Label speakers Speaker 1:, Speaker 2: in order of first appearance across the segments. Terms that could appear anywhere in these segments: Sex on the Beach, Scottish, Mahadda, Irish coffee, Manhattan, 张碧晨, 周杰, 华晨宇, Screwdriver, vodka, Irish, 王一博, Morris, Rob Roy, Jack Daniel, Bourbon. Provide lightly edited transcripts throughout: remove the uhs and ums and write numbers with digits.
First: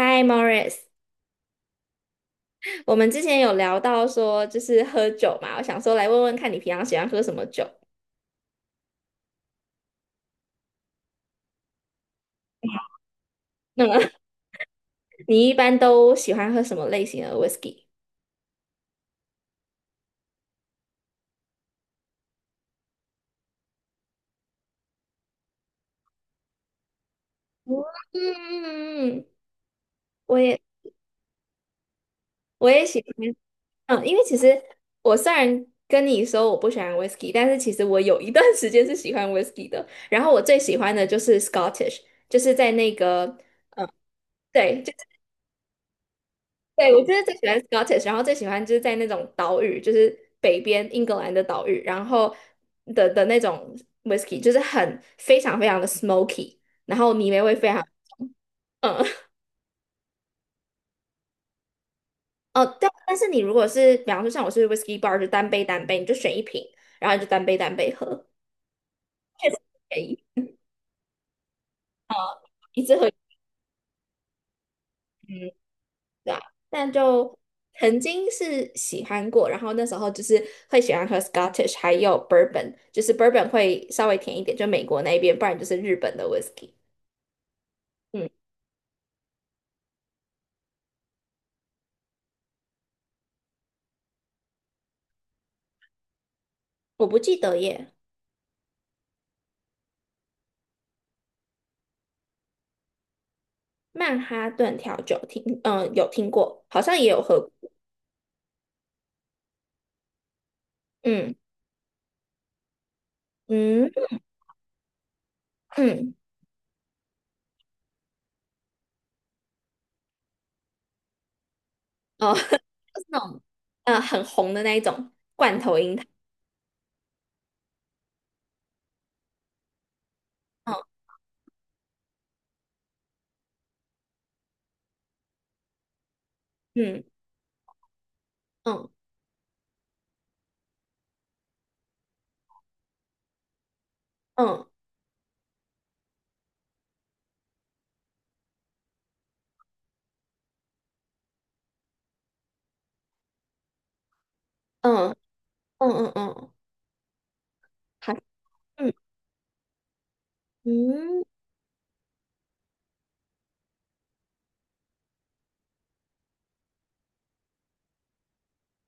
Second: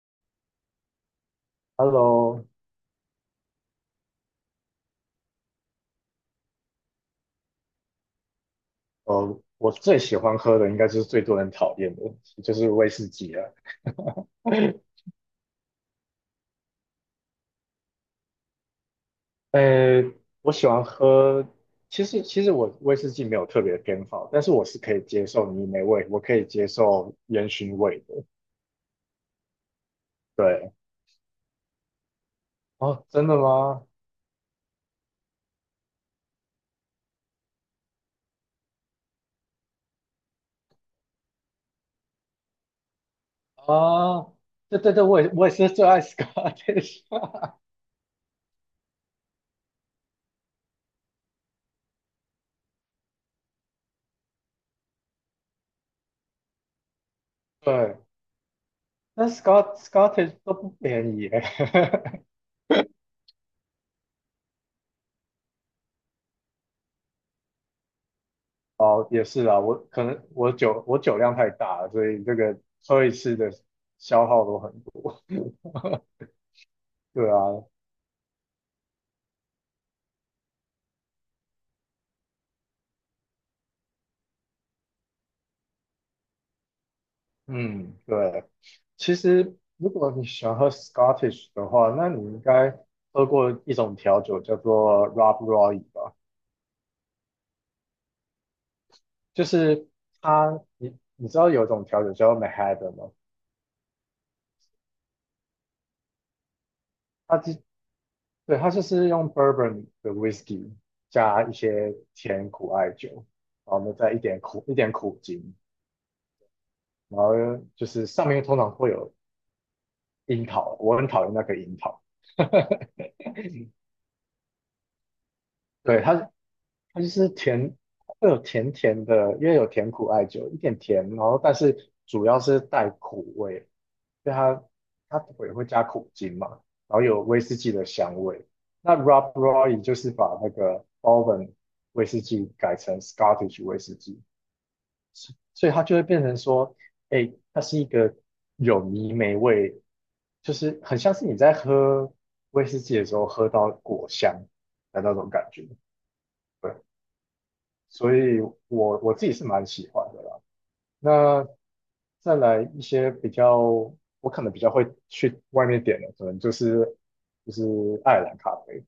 Speaker 1: Hi Morris，
Speaker 2: Hello，
Speaker 1: 我们之前有聊到说就是喝酒嘛，我想说来问问看你平常喜欢喝什么酒。
Speaker 2: 我最喜欢喝的应该就是最多人讨厌的，就是威士忌了。
Speaker 1: 那么 你一般都喜欢喝什么类型的 whisky？
Speaker 2: 呃，我喜欢喝，其实我威士忌没有特别偏好，但是我是可以接受泥煤味，我可以接受烟熏味的。
Speaker 1: 嗯，我也
Speaker 2: 对。
Speaker 1: 我也喜
Speaker 2: 哦，真
Speaker 1: 欢。
Speaker 2: 的吗？
Speaker 1: 嗯，因为其实我虽然跟你说我不喜欢 whisky，但是其实我有一段时间是喜欢 whisky 的。然后我最喜欢的就是 Scottish，就是在那个
Speaker 2: 啊，对
Speaker 1: 对，就。
Speaker 2: 对对，我也是最爱
Speaker 1: 对，我
Speaker 2: Scottish。
Speaker 1: 就是最喜欢 Scottish，然后最喜欢就是在那种岛屿，就是北边英格兰的岛屿，然后的那种 whisky，就是很非常非常的 smoky，然后泥煤味 非常。
Speaker 2: 对，
Speaker 1: 嗯，
Speaker 2: 但 Scottish 都不便宜耶。
Speaker 1: 哦，对，但是你如果是，比方说像我是 whisky bar，就单杯单杯，你就选一瓶，然后你就单杯单杯喝，
Speaker 2: 哦，也是
Speaker 1: 确实
Speaker 2: 啊，我
Speaker 1: 便
Speaker 2: 可能
Speaker 1: 宜
Speaker 2: 我酒量太大了，所
Speaker 1: 啊，
Speaker 2: 以这个
Speaker 1: 一直
Speaker 2: 喝
Speaker 1: 喝。
Speaker 2: 一次的消耗都很多。
Speaker 1: 嗯，对啊，但
Speaker 2: 对啊。
Speaker 1: 就曾经是喜欢过，然后那时候就是会喜欢喝 Scottish，还有 Bourbon，就是 Bourbon 会稍微甜一点，就美国那边，不然就是日本的 Whisky。
Speaker 2: 嗯，
Speaker 1: 嗯，
Speaker 2: 对。其实如果你喜欢喝 Scottish 的话，那你应该喝过一种调酒叫做 Rob Roy 吧？
Speaker 1: 我不记得耶。
Speaker 2: 就是它，你知道有一种调酒叫做 Mahadda 吗？
Speaker 1: 曼哈顿调酒听，嗯、有听过，好像也有
Speaker 2: 它
Speaker 1: 喝过。
Speaker 2: 就对，它就是用 Bourbon 的 Whisky
Speaker 1: 嗯
Speaker 2: 加一些甜苦艾酒，然后
Speaker 1: 嗯
Speaker 2: 呢再一点苦精。
Speaker 1: 嗯。
Speaker 2: 然后就是上面通常会有樱桃，我很讨厌那个樱桃。
Speaker 1: 哦，就是 那种很红的那一种罐头樱
Speaker 2: 对，
Speaker 1: 桃。
Speaker 2: 它就是甜，会有甜甜的，因为有甜苦艾酒，一点
Speaker 1: 哦
Speaker 2: 甜，然后但是主要是带苦味，对，它也会加苦精嘛，然后
Speaker 1: 嗯
Speaker 2: 有威士忌的香味。
Speaker 1: 嗯
Speaker 2: 那 Rob Roy 就是把那个 Bourbon 威士忌改成 Scottish 威士忌，
Speaker 1: 嗯
Speaker 2: 所以它就会变成说，哎，它是一个有泥煤味，就是很像是你在喝威士忌的时候喝到果香的
Speaker 1: 嗯
Speaker 2: 那种感觉。
Speaker 1: 嗯嗯嗯，嗯
Speaker 2: 对，
Speaker 1: 好，
Speaker 2: 所以
Speaker 1: 嗯
Speaker 2: 我自己是蛮喜欢的啦。
Speaker 1: 嗯
Speaker 2: 那再来一些比较，我可能比较会去外面点的，可能就是爱尔兰咖啡，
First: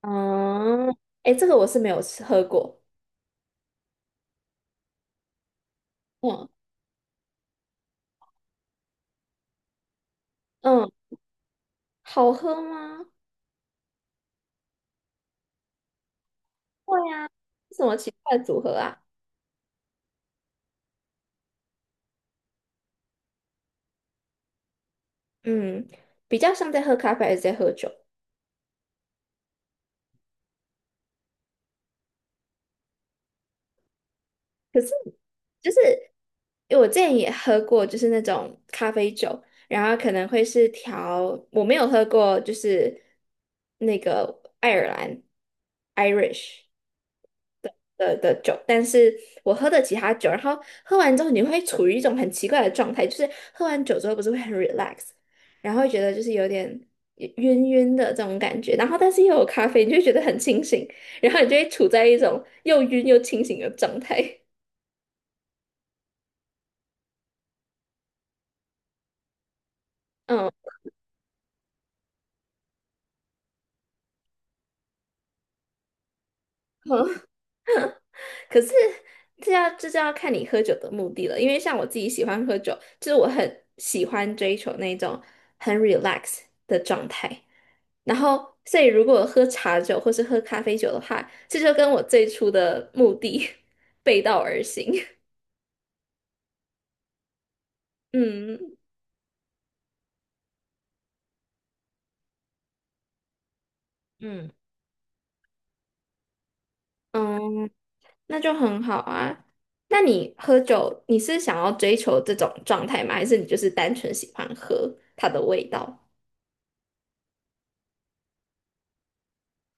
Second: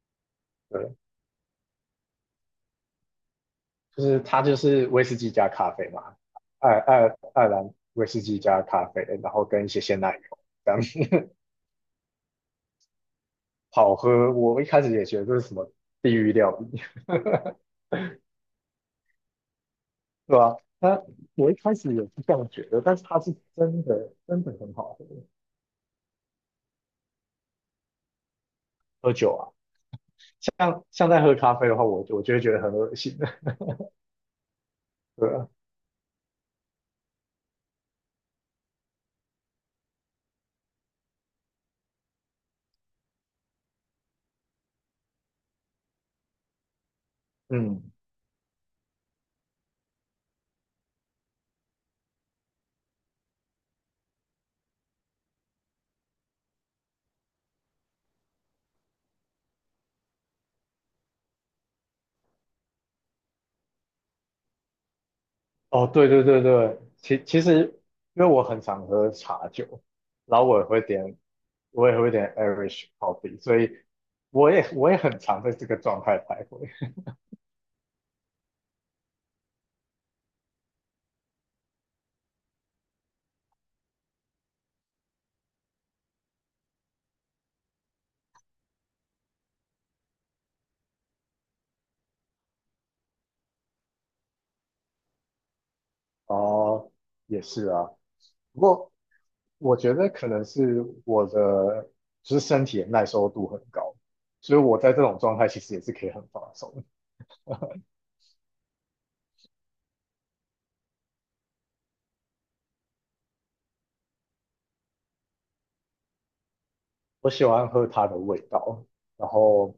Speaker 1: 嗯。
Speaker 2: 对，
Speaker 1: 哎、诶这个我是没有吃喝过。
Speaker 2: 就是它就是威士忌加咖啡嘛，
Speaker 1: 嗯
Speaker 2: 爱爱爱尔兰威士忌加咖啡，然后跟一些鲜奶油这样。
Speaker 1: 嗯。好喝吗？
Speaker 2: 好喝。我一开始也觉得这是什么地狱料理。
Speaker 1: 会啊，什么奇怪的组合啊？
Speaker 2: 对吧？我一开始也是这样觉得，但是他是真的真的很好喝，
Speaker 1: 嗯，比较像在喝咖啡还是在喝酒？
Speaker 2: 喝酒啊，像在喝咖啡的话，我就会觉得很恶心的。
Speaker 1: 可是
Speaker 2: 对啊。
Speaker 1: 就是因为我之前也喝过，就是那种咖啡酒，然后可能会是调，我没有喝过，就是那个爱尔兰 Irish。
Speaker 2: 嗯。
Speaker 1: 的酒，但是我喝的其他酒，然后喝完之后你会处于一种很奇怪的状态，就是喝完酒之后不是会很 relax，然后会觉得就是有点晕晕的这种感觉，然后但是又有咖啡，你就会觉得很清醒，然后你就会处在一种又晕又清醒的状态。
Speaker 2: 哦，对对对对，其实因为我很常喝茶酒，然后
Speaker 1: 嗯，
Speaker 2: 我也会点 Irish coffee，所以我也很常在这个状态徘徊。
Speaker 1: 可是这就要看你喝酒的目的了，因为像我自己喜欢喝酒，就是我很喜欢追求那种很 relax 的状态。然后，所以如果喝茶酒或是喝咖啡酒的话，这就跟我最初的目的 背道而行。
Speaker 2: 哦，也是啊，不
Speaker 1: 嗯
Speaker 2: 过。我觉得可能是我的就是身体的耐受度很高，
Speaker 1: 嗯，
Speaker 2: 所以我在这种状态其实也是可以很放松。
Speaker 1: 嗯，那就很好啊。那你喝酒，你是想要追求这种状态吗？还是你就是单纯喜欢喝它的味道？
Speaker 2: 我喜欢喝它的味道，然后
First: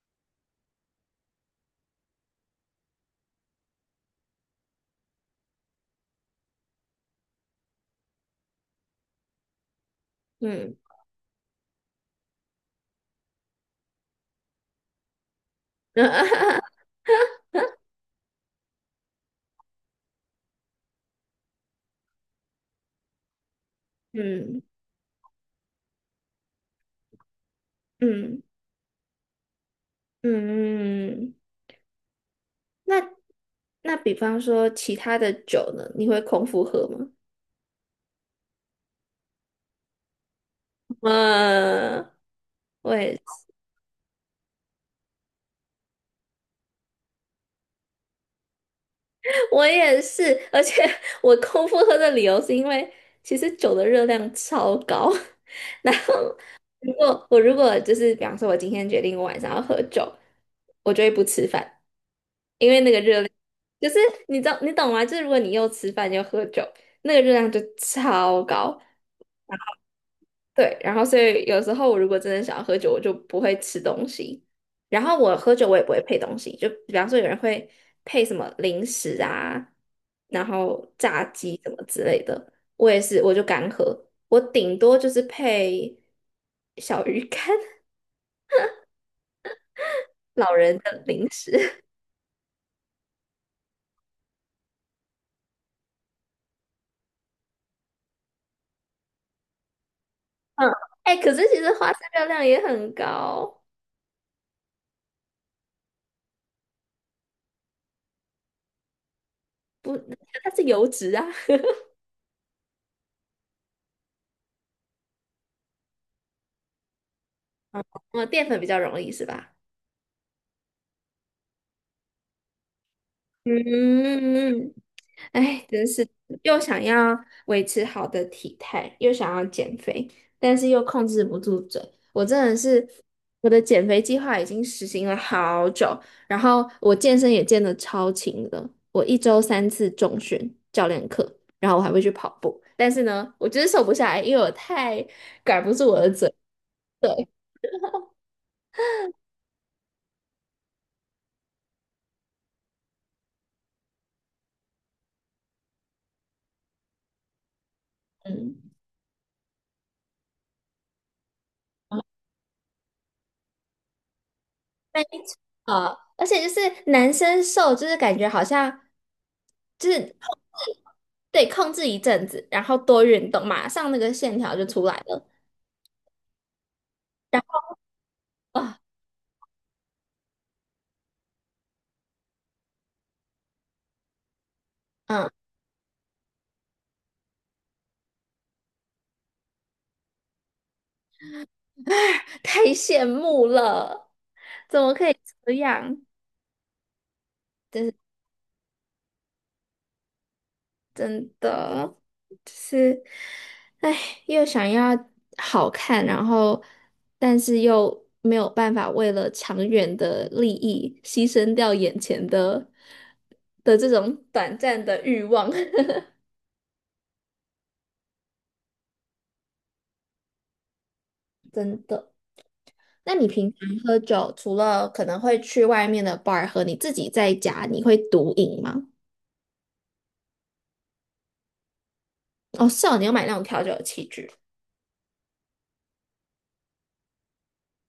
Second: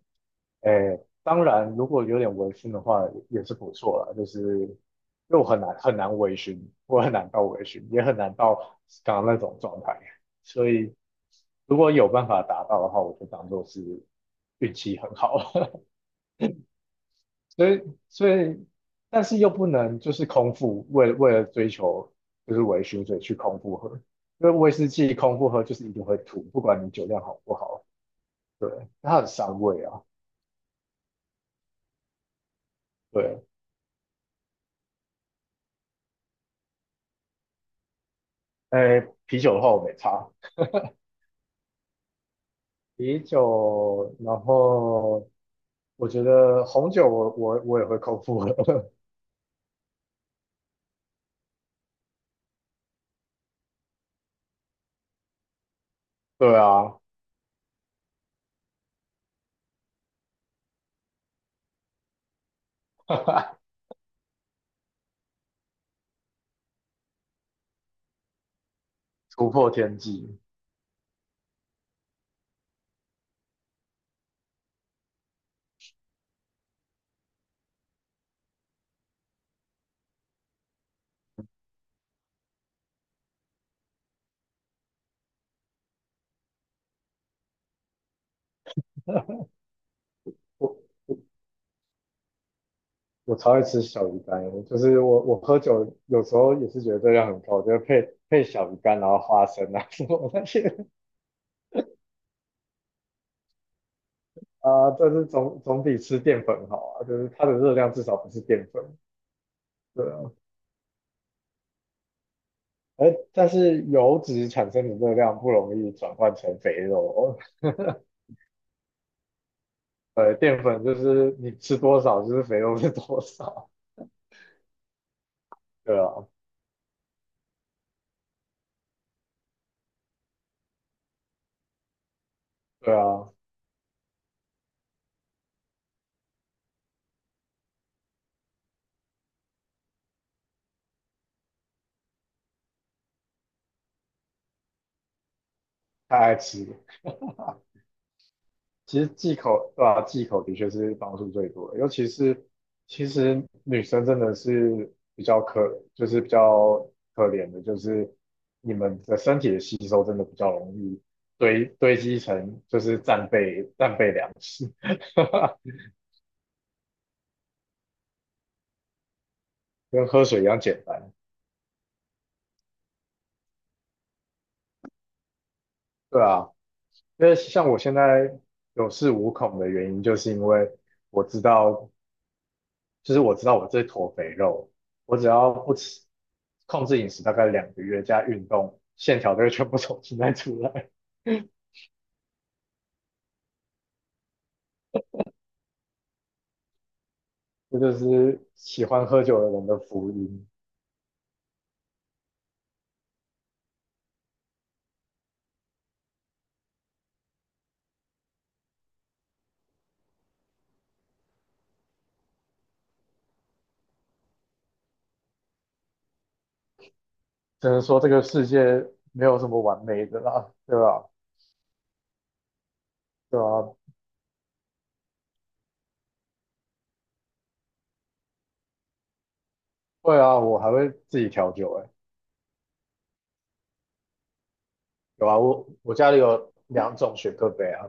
Speaker 2: 诶，当然如果有点微醺的话也是不错啦，就是因为我很难很难微醺，我很难到微醺，也很难到刚刚那种状态，所
Speaker 1: 嗯
Speaker 2: 以如果有办法达到的话，我就当做是运气很好。所以所以，但是又不能就是空腹，为了追求就是微醺，所以去空腹喝，因为
Speaker 1: 嗯
Speaker 2: 威士忌空腹喝就是一定会吐，不管你酒量好不好，
Speaker 1: 嗯
Speaker 2: 对，它很伤胃啊。
Speaker 1: 嗯。那
Speaker 2: 对。
Speaker 1: 那比方说其他的酒呢，你会空腹喝吗？
Speaker 2: 哎，啤酒的话我没差，
Speaker 1: 嗯，我也
Speaker 2: 啤酒，然后我觉得红酒我也会空腹喝。
Speaker 1: 我也是。而且 我空腹喝的理由是因为其实酒的热量超高。然后
Speaker 2: 对
Speaker 1: 如
Speaker 2: 啊。
Speaker 1: 果我如果就是比方说我今天决定我晚上要喝酒，我就会不吃饭，因为那个热量 就是你知道你懂吗？就是如果你又吃饭又喝酒，那个热量就超高。
Speaker 2: 突破天际。
Speaker 1: 对，然后所以有时候我如果真的想要喝酒，我就不会吃东西。然后我喝酒我也不会配东西，就比方说有人会配什么零食啊，然后炸鸡什么之类的，我也是我就干喝，我顶多就是配小鱼干、老
Speaker 2: 我。
Speaker 1: 人的零食。
Speaker 2: 我超爱吃小鱼干，就是我喝酒有时候也是觉得热量很高，就是配小鱼干，然后花生啊什么那些
Speaker 1: 嗯，哎、可是其实花生热量也很高。
Speaker 2: 啊，但是总比吃淀粉好啊，就是它的热量至少不是淀粉，
Speaker 1: 不，
Speaker 2: 对啊，
Speaker 1: 它是油脂啊。
Speaker 2: 但是油脂产生的热量不容易转换成肥肉哦，
Speaker 1: 嗯，淀粉比较容易是吧？
Speaker 2: 淀粉就是你吃多少就是肥肉是多少，
Speaker 1: 嗯，哎，真
Speaker 2: 对
Speaker 1: 是
Speaker 2: 啊，
Speaker 1: 又想要维持好的体态，又想要减肥，但是又控制不住嘴。我真的是，
Speaker 2: 对啊，
Speaker 1: 我的减肥计划已经实行了好久，然后我健身也健得超勤的。我一周三次重训教练课，然后我还会去跑步。但是呢，我就是瘦不下来，因为我太管不住我的
Speaker 2: 太
Speaker 1: 嘴。
Speaker 2: 爱吃了。
Speaker 1: 对，
Speaker 2: 其实忌口，对吧？忌口的确是帮助最多的，尤其是其实女生真的是比较可，就是比较可怜的，就是
Speaker 1: 嗯。
Speaker 2: 你们的身体的吸收真的比较容易堆积成就是战备粮食。
Speaker 1: 没 错，而且就是男生瘦，就是感觉好像就
Speaker 2: 跟
Speaker 1: 是。
Speaker 2: 喝水一样简单。
Speaker 1: 对，控制一阵子，然后多运动，马上那个线条就出来了。
Speaker 2: 对啊。因为
Speaker 1: 然
Speaker 2: 像我现在
Speaker 1: 后啊，
Speaker 2: 有恃无恐的原因，就是因为我知道，就是我知道我这坨肥肉，我只
Speaker 1: 嗯，
Speaker 2: 要不吃，控制饮食大概两个月加运动，线条都会全部重新再出来。
Speaker 1: 太羡慕了，怎么可以这样？
Speaker 2: 这
Speaker 1: 真
Speaker 2: 就是喜欢喝酒的人的福音。
Speaker 1: 真的，就是，哎，又想要好看，然后但是又没有办法为了长远的利益牺牲掉眼前的这种短暂的欲望。
Speaker 2: 只能说这个世界没有什么完美的啦，对吧？
Speaker 1: 真的。那你
Speaker 2: 对
Speaker 1: 平常
Speaker 2: 啊，
Speaker 1: 喝酒，除了可能会去外面的 bar 喝，你自己在家你会独饮吗？
Speaker 2: 会啊，我还会自己调酒哎、欸
Speaker 1: 哦，是哦，你要买那种调酒的器具。
Speaker 2: 有啊，我家里有2种雪克杯啊，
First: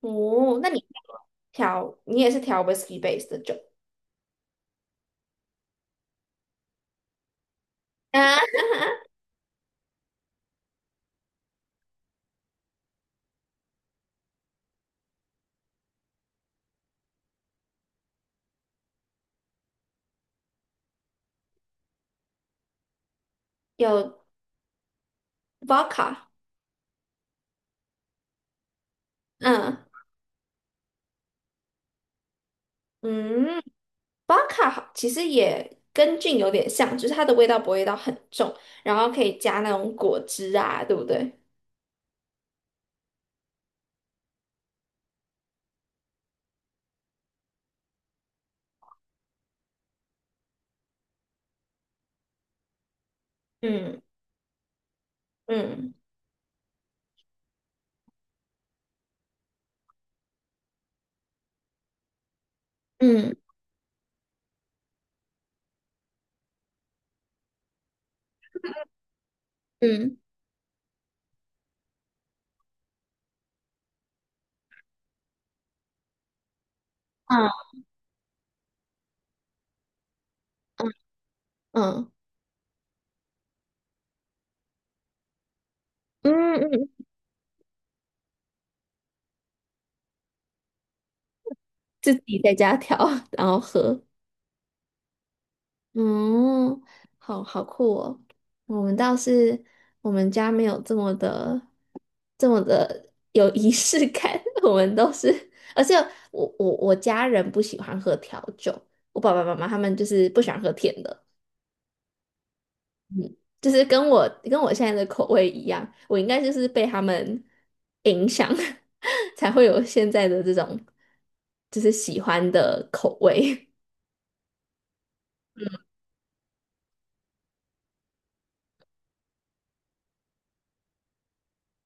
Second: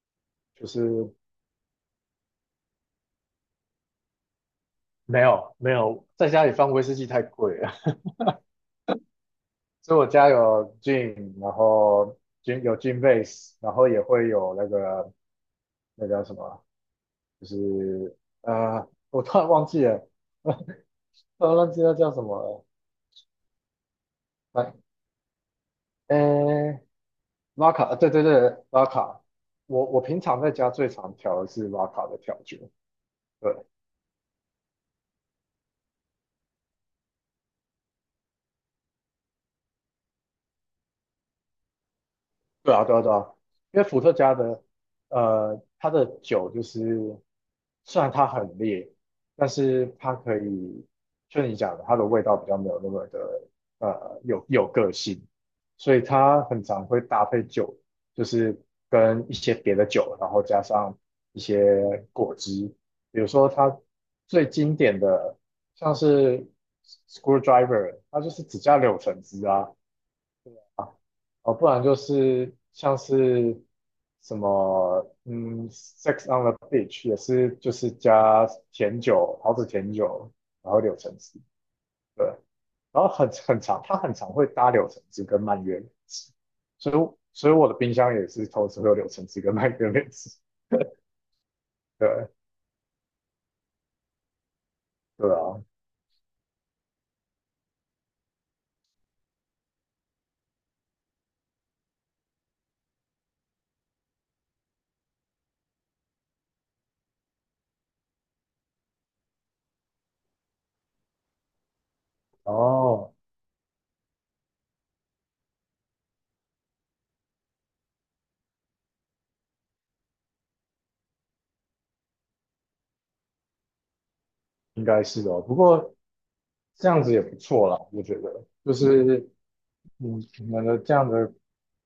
Speaker 1: 哦，
Speaker 2: 就
Speaker 1: 那你
Speaker 2: 是
Speaker 1: 调，你也是调 whisky base 的酒，
Speaker 2: 没有，没有，在家里放威士忌太贵了。
Speaker 1: 啊？
Speaker 2: 所以我家有 gin，然后 gin 有 gin base，然后也会有那个那叫什么啊就是啊我突然忘记了。突然忘记那叫什么了。
Speaker 1: 有
Speaker 2: 来，
Speaker 1: vodka。
Speaker 2: 呃，拉卡，对对对，拉卡。我
Speaker 1: 嗯，
Speaker 2: 我平常在家最常调的是拉卡的调酒。对，
Speaker 1: 嗯，vodka 好其实也跟 gin 有点像，就是它的味道不会到很重，然后可以加那种果汁啊，对不对？
Speaker 2: 对啊，对啊，对啊，因为伏特加的，它的酒就是，虽然它很烈，但是它可以，就你讲的，它的味道比较没有那么的，
Speaker 1: 嗯
Speaker 2: 有个性，
Speaker 1: 嗯
Speaker 2: 所以它很常会搭配酒，就是跟一些别的酒，然后加上一些果汁，比如
Speaker 1: 嗯
Speaker 2: 说它最经典的像是 Screwdriver，它就是只加柳橙汁啊，
Speaker 1: 嗯
Speaker 2: 哦，不然就是像是什么，Sex on the Beach 也是
Speaker 1: 嗯
Speaker 2: 就是加甜酒，桃子甜酒，然后
Speaker 1: 嗯
Speaker 2: 柳橙汁，
Speaker 1: 嗯
Speaker 2: 对，然后很长，它很常会搭柳橙汁跟蔓越莓汁，
Speaker 1: 嗯，
Speaker 2: 所
Speaker 1: 嗯
Speaker 2: 以所以我的冰箱也是同时会有柳橙汁跟蔓越莓汁。
Speaker 1: 自
Speaker 2: 对。
Speaker 1: 己在家调，然后喝。
Speaker 2: 对啊。
Speaker 1: 嗯，好好酷哦。我们倒是我们家没有这么的这么的有仪式感，我们都是。而且我家人不喜欢喝调酒，我爸爸妈妈他们就是不喜欢喝甜的，
Speaker 2: 哦，
Speaker 1: 就是跟我现在的口味一样，我应该就是被他们影响，才会有现在的这种就是喜欢的口味。
Speaker 2: 应该是哦，不过这样子也不错啦，我觉得就是。嗯，你们的这样的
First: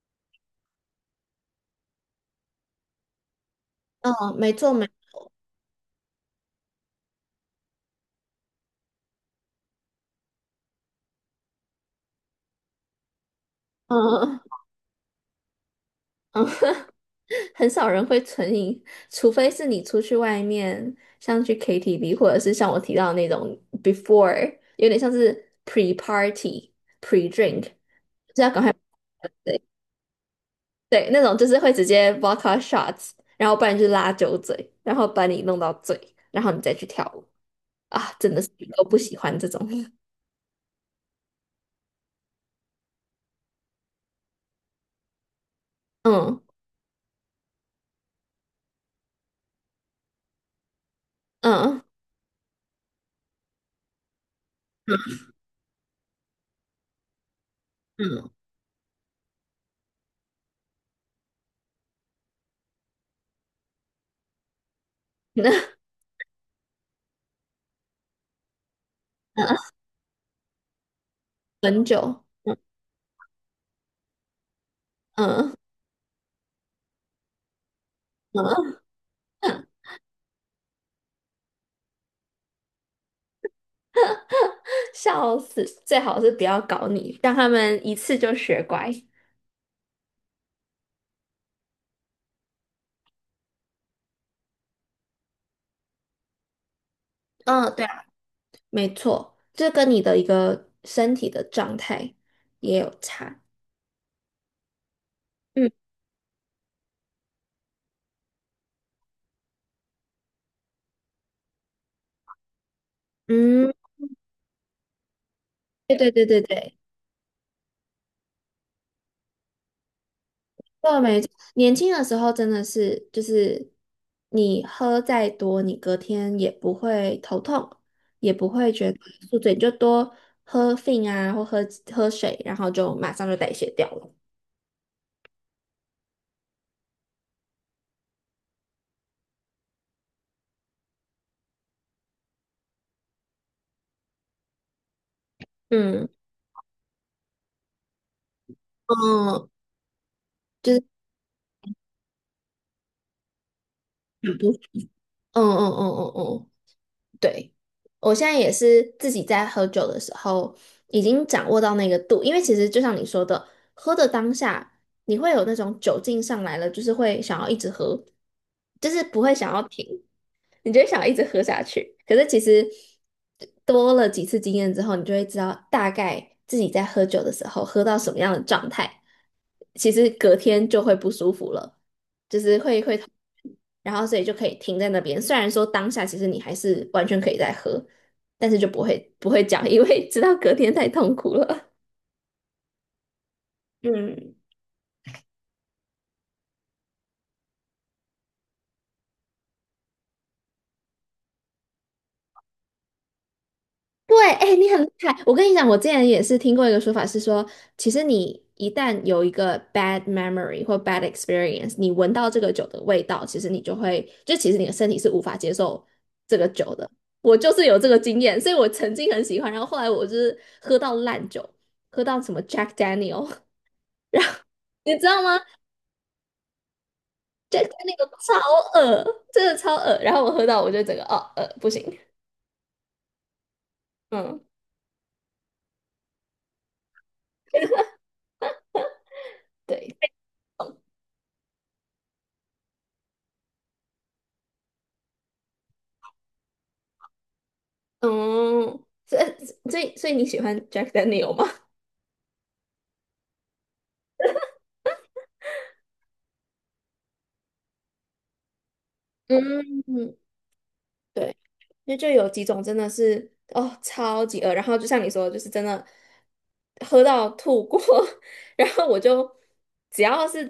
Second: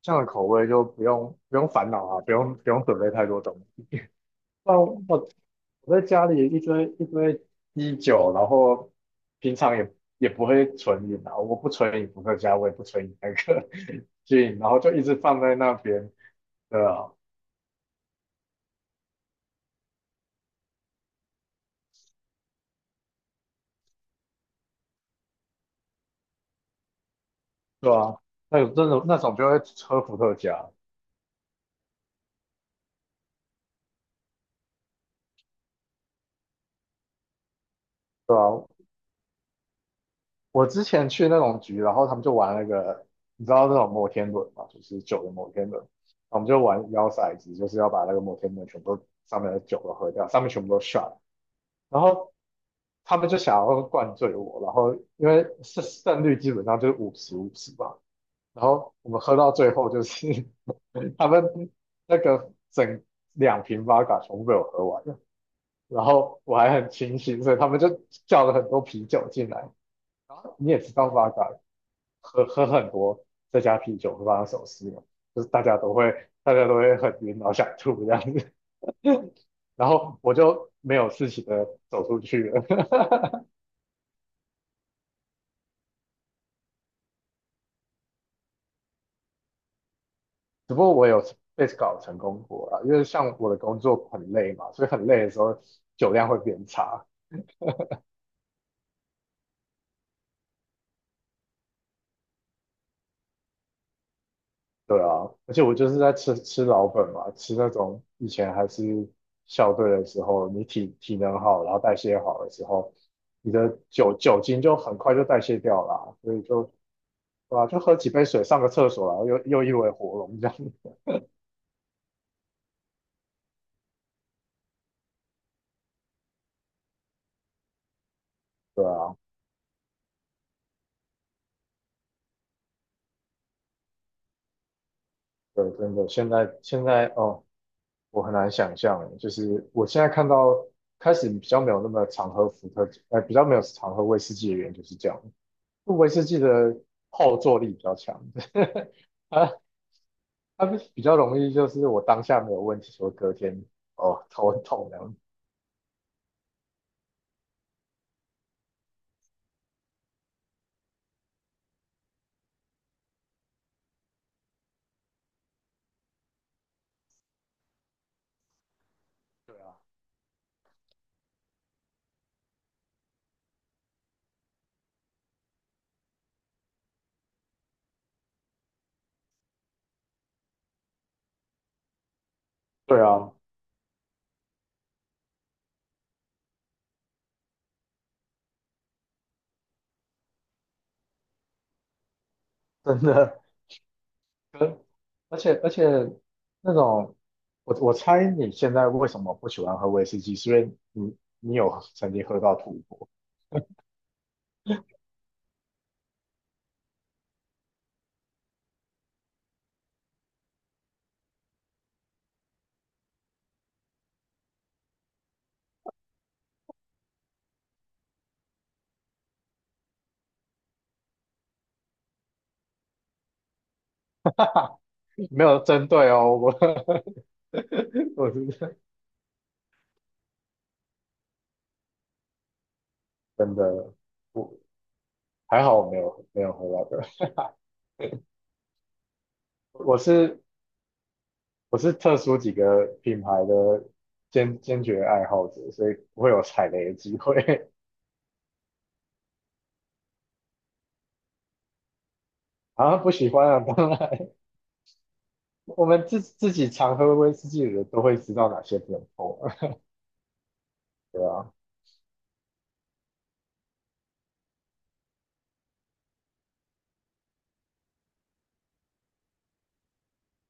Speaker 2: 这样的口味就不用烦恼啊，不用准备太多东西。
Speaker 1: 嗯，没错
Speaker 2: 那
Speaker 1: 没。
Speaker 2: 我在家里一堆一堆啤酒，然后平常也不会存饮啊，我不存饮伏特加，我也不存饮那个
Speaker 1: 嗯
Speaker 2: 进，然后就一直放在那边。对
Speaker 1: 嗯。
Speaker 2: 啊，
Speaker 1: 很少人会存银，除非是你出去外面，像去 KTV，或者是像我提到的那种 before，有点像是 pre party、pre drink，
Speaker 2: 对啊，
Speaker 1: 就是要
Speaker 2: 那
Speaker 1: 赶快
Speaker 2: 种那种那种就会
Speaker 1: 对
Speaker 2: 喝伏特加。
Speaker 1: 对那种就是会直接 vodka shots，然后不然就是拉酒嘴，然后把你弄到醉，然后你再去跳舞啊。真
Speaker 2: 对
Speaker 1: 的是
Speaker 2: 啊，
Speaker 1: 都不喜欢这种。
Speaker 2: 我之前去那种局，然后他们就玩那个，你知道那种摩天轮嘛，就是酒的摩天轮，我
Speaker 1: 嗯
Speaker 2: 们就玩摇骰子，就是要把那个摩天轮全部都上面的酒都喝掉，上面全部都 shot，
Speaker 1: 嗯
Speaker 2: 然后他们就想要灌醉我，然后
Speaker 1: 嗯
Speaker 2: 因为胜率基本上就是50-50吧，
Speaker 1: 嗯，
Speaker 2: 然后我们喝到最后就是 他们那个整2瓶 VODA 全部被我喝完了，
Speaker 1: 那
Speaker 2: 然后我还很清醒，所以他们就叫了很多啤酒进来。
Speaker 1: 嗯
Speaker 2: 然后你也知道 v 嘎，
Speaker 1: 很久，
Speaker 2: 喝
Speaker 1: 嗯
Speaker 2: 喝很多再加啤酒会发生什么事呢？就是
Speaker 1: 嗯。
Speaker 2: 大家都会很晕，然后想吐这样子。
Speaker 1: 嗯
Speaker 2: 然后我就没有事情的走出去了。
Speaker 1: 笑死，最好是不要搞你，让他们一次就学乖。
Speaker 2: 只不过我有被搞成功过啊，因为像我的工作很累嘛，所以很累的时候酒量会变差。
Speaker 1: 嗯，对啊，没错，这跟你的一个身体的状态也有差。
Speaker 2: 对啊，而且
Speaker 1: 嗯
Speaker 2: 我就是在吃老本嘛，吃那种以前还是校队的时候，你体能好，然后代谢好的时候，你的
Speaker 1: 嗯，
Speaker 2: 酒精就很快就代谢掉了
Speaker 1: 对
Speaker 2: 啊
Speaker 1: 对对
Speaker 2: 所
Speaker 1: 对
Speaker 2: 以就
Speaker 1: 对，
Speaker 2: 对啊，就喝几杯水，上个厕所，然后又一尾活龙这样。
Speaker 1: 对啊，没错。年轻的时候真的是，就是你喝再多，你隔天也不会头痛，也不会
Speaker 2: 对
Speaker 1: 觉得
Speaker 2: 啊。
Speaker 1: 宿醉，你就多喝 f 啊，或喝水，然后就马上就代谢掉了。
Speaker 2: 对，真的，现在哦，我很难想象欸，就是我现在看到开始比较没有那么常喝比较没有常喝威士忌的原因就是这样，
Speaker 1: 嗯
Speaker 2: 威士忌的后坐力比较强。
Speaker 1: 嗯，
Speaker 2: 啊，它
Speaker 1: 就是
Speaker 2: 比较容易就是我当下没有问题，说隔天哦
Speaker 1: 很不，
Speaker 2: 头
Speaker 1: 嗯
Speaker 2: 很痛这样。
Speaker 1: 嗯嗯嗯嗯。对，我现在也是自己在喝酒的时候，已经掌握到那个度，因为其实就像你说的，喝的当下，你会有那种酒劲上来了，就是会想要一直喝，就是不会想
Speaker 2: 对
Speaker 1: 要
Speaker 2: 啊，
Speaker 1: 停。你就会想要一直喝下去。可是其实多了几次经验之后，你就会知道大概自己在喝酒的时候喝到什么样的状态，其实隔天就会不舒服了，就是会会。
Speaker 2: 对啊，
Speaker 1: 然后所以就可以停在那边。虽然说当下其实你还是完全可以再喝，但是就不会讲，因为知道隔天太痛苦了。
Speaker 2: 真的。
Speaker 1: 嗯。
Speaker 2: 跟而且那种，我猜你现在为什么不喜欢喝威士忌，是因为你有曾经喝到吐过。
Speaker 1: 对，哎，你很厉害。我跟你讲，我之前也是听过一个说法是说，其实你一旦有一个 bad memory 或 bad experience，你闻到这个酒的味道，其实你就会，就其实你的身体是无法接受这个酒的。我就是有这个经验，所以我曾经很喜欢，然后后来我就是喝到烂酒，喝到什么 Jack Daniel，你知道 吗
Speaker 2: 没有针对哦，
Speaker 1: ？Jack Daniel
Speaker 2: 我是
Speaker 1: 超恶，真的超恶。然后我喝到，我就整个哦，不行。
Speaker 2: 真的，
Speaker 1: 嗯，
Speaker 2: 我还好我没有喝到的，
Speaker 1: 对，
Speaker 2: 我是我是特殊几个品牌的坚决爱好者，所以不会有踩雷的机会。
Speaker 1: 嗯，所以你喜欢 Jack Daniel 吗？
Speaker 2: 啊，不喜欢啊，当然。我们自己常喝威士忌的人都会知道哪些不能碰啊，
Speaker 1: 嗯，
Speaker 2: 对
Speaker 1: 对，
Speaker 2: 啊。
Speaker 1: 因为就有几种真的是哦，超级饿，然后就像你说的，就是真的喝到吐过。然后我就只要是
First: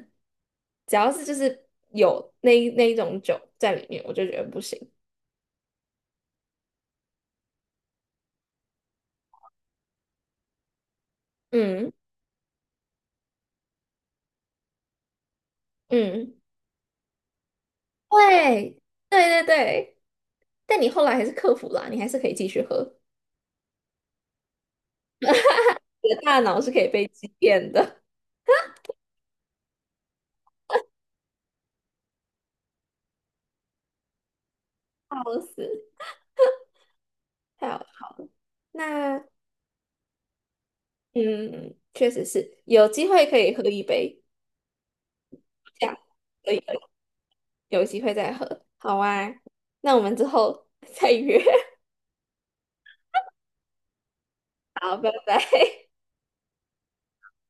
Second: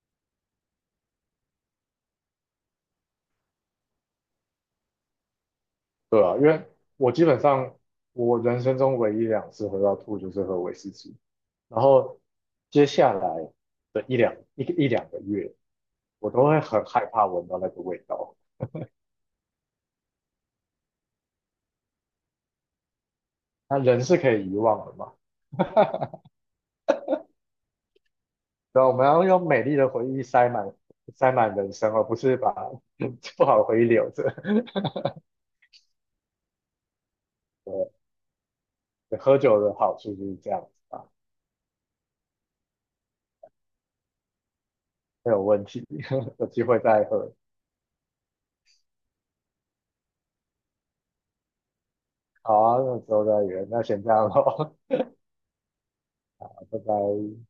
Speaker 1: 只要是就是有那一种酒在里面，我就觉得不行。
Speaker 2: 对啊，因为我基本上我人生中唯一2次喝到吐就是喝威士忌，然
Speaker 1: 嗯
Speaker 2: 后接下来的一两个月，我
Speaker 1: 嗯，
Speaker 2: 都会很害怕闻到那个味道。
Speaker 1: 对对对对，但你后来还是克服了啊，你还是可以继续喝。
Speaker 2: 那人是可以遗忘的嘛？
Speaker 1: 你的大脑是可以被欺骗的。
Speaker 2: 对啊，我们要用美丽的回忆塞满人生，而不是把 不好的回忆留着。
Speaker 1: 笑死，太好笑了。
Speaker 2: 对，
Speaker 1: 那
Speaker 2: 喝酒的好处就是这样子吧，
Speaker 1: 嗯，确实是，有机会可以喝一杯，
Speaker 2: 没有问题。
Speaker 1: 这样
Speaker 2: 有
Speaker 1: 可以
Speaker 2: 机
Speaker 1: 可
Speaker 2: 会
Speaker 1: 以
Speaker 2: 再喝。
Speaker 1: 有机会再喝。好啊，那我们之后 再约。
Speaker 2: 好啊，那之后再约，那先这样咯。
Speaker 1: 好，拜拜。
Speaker 2: 拜拜。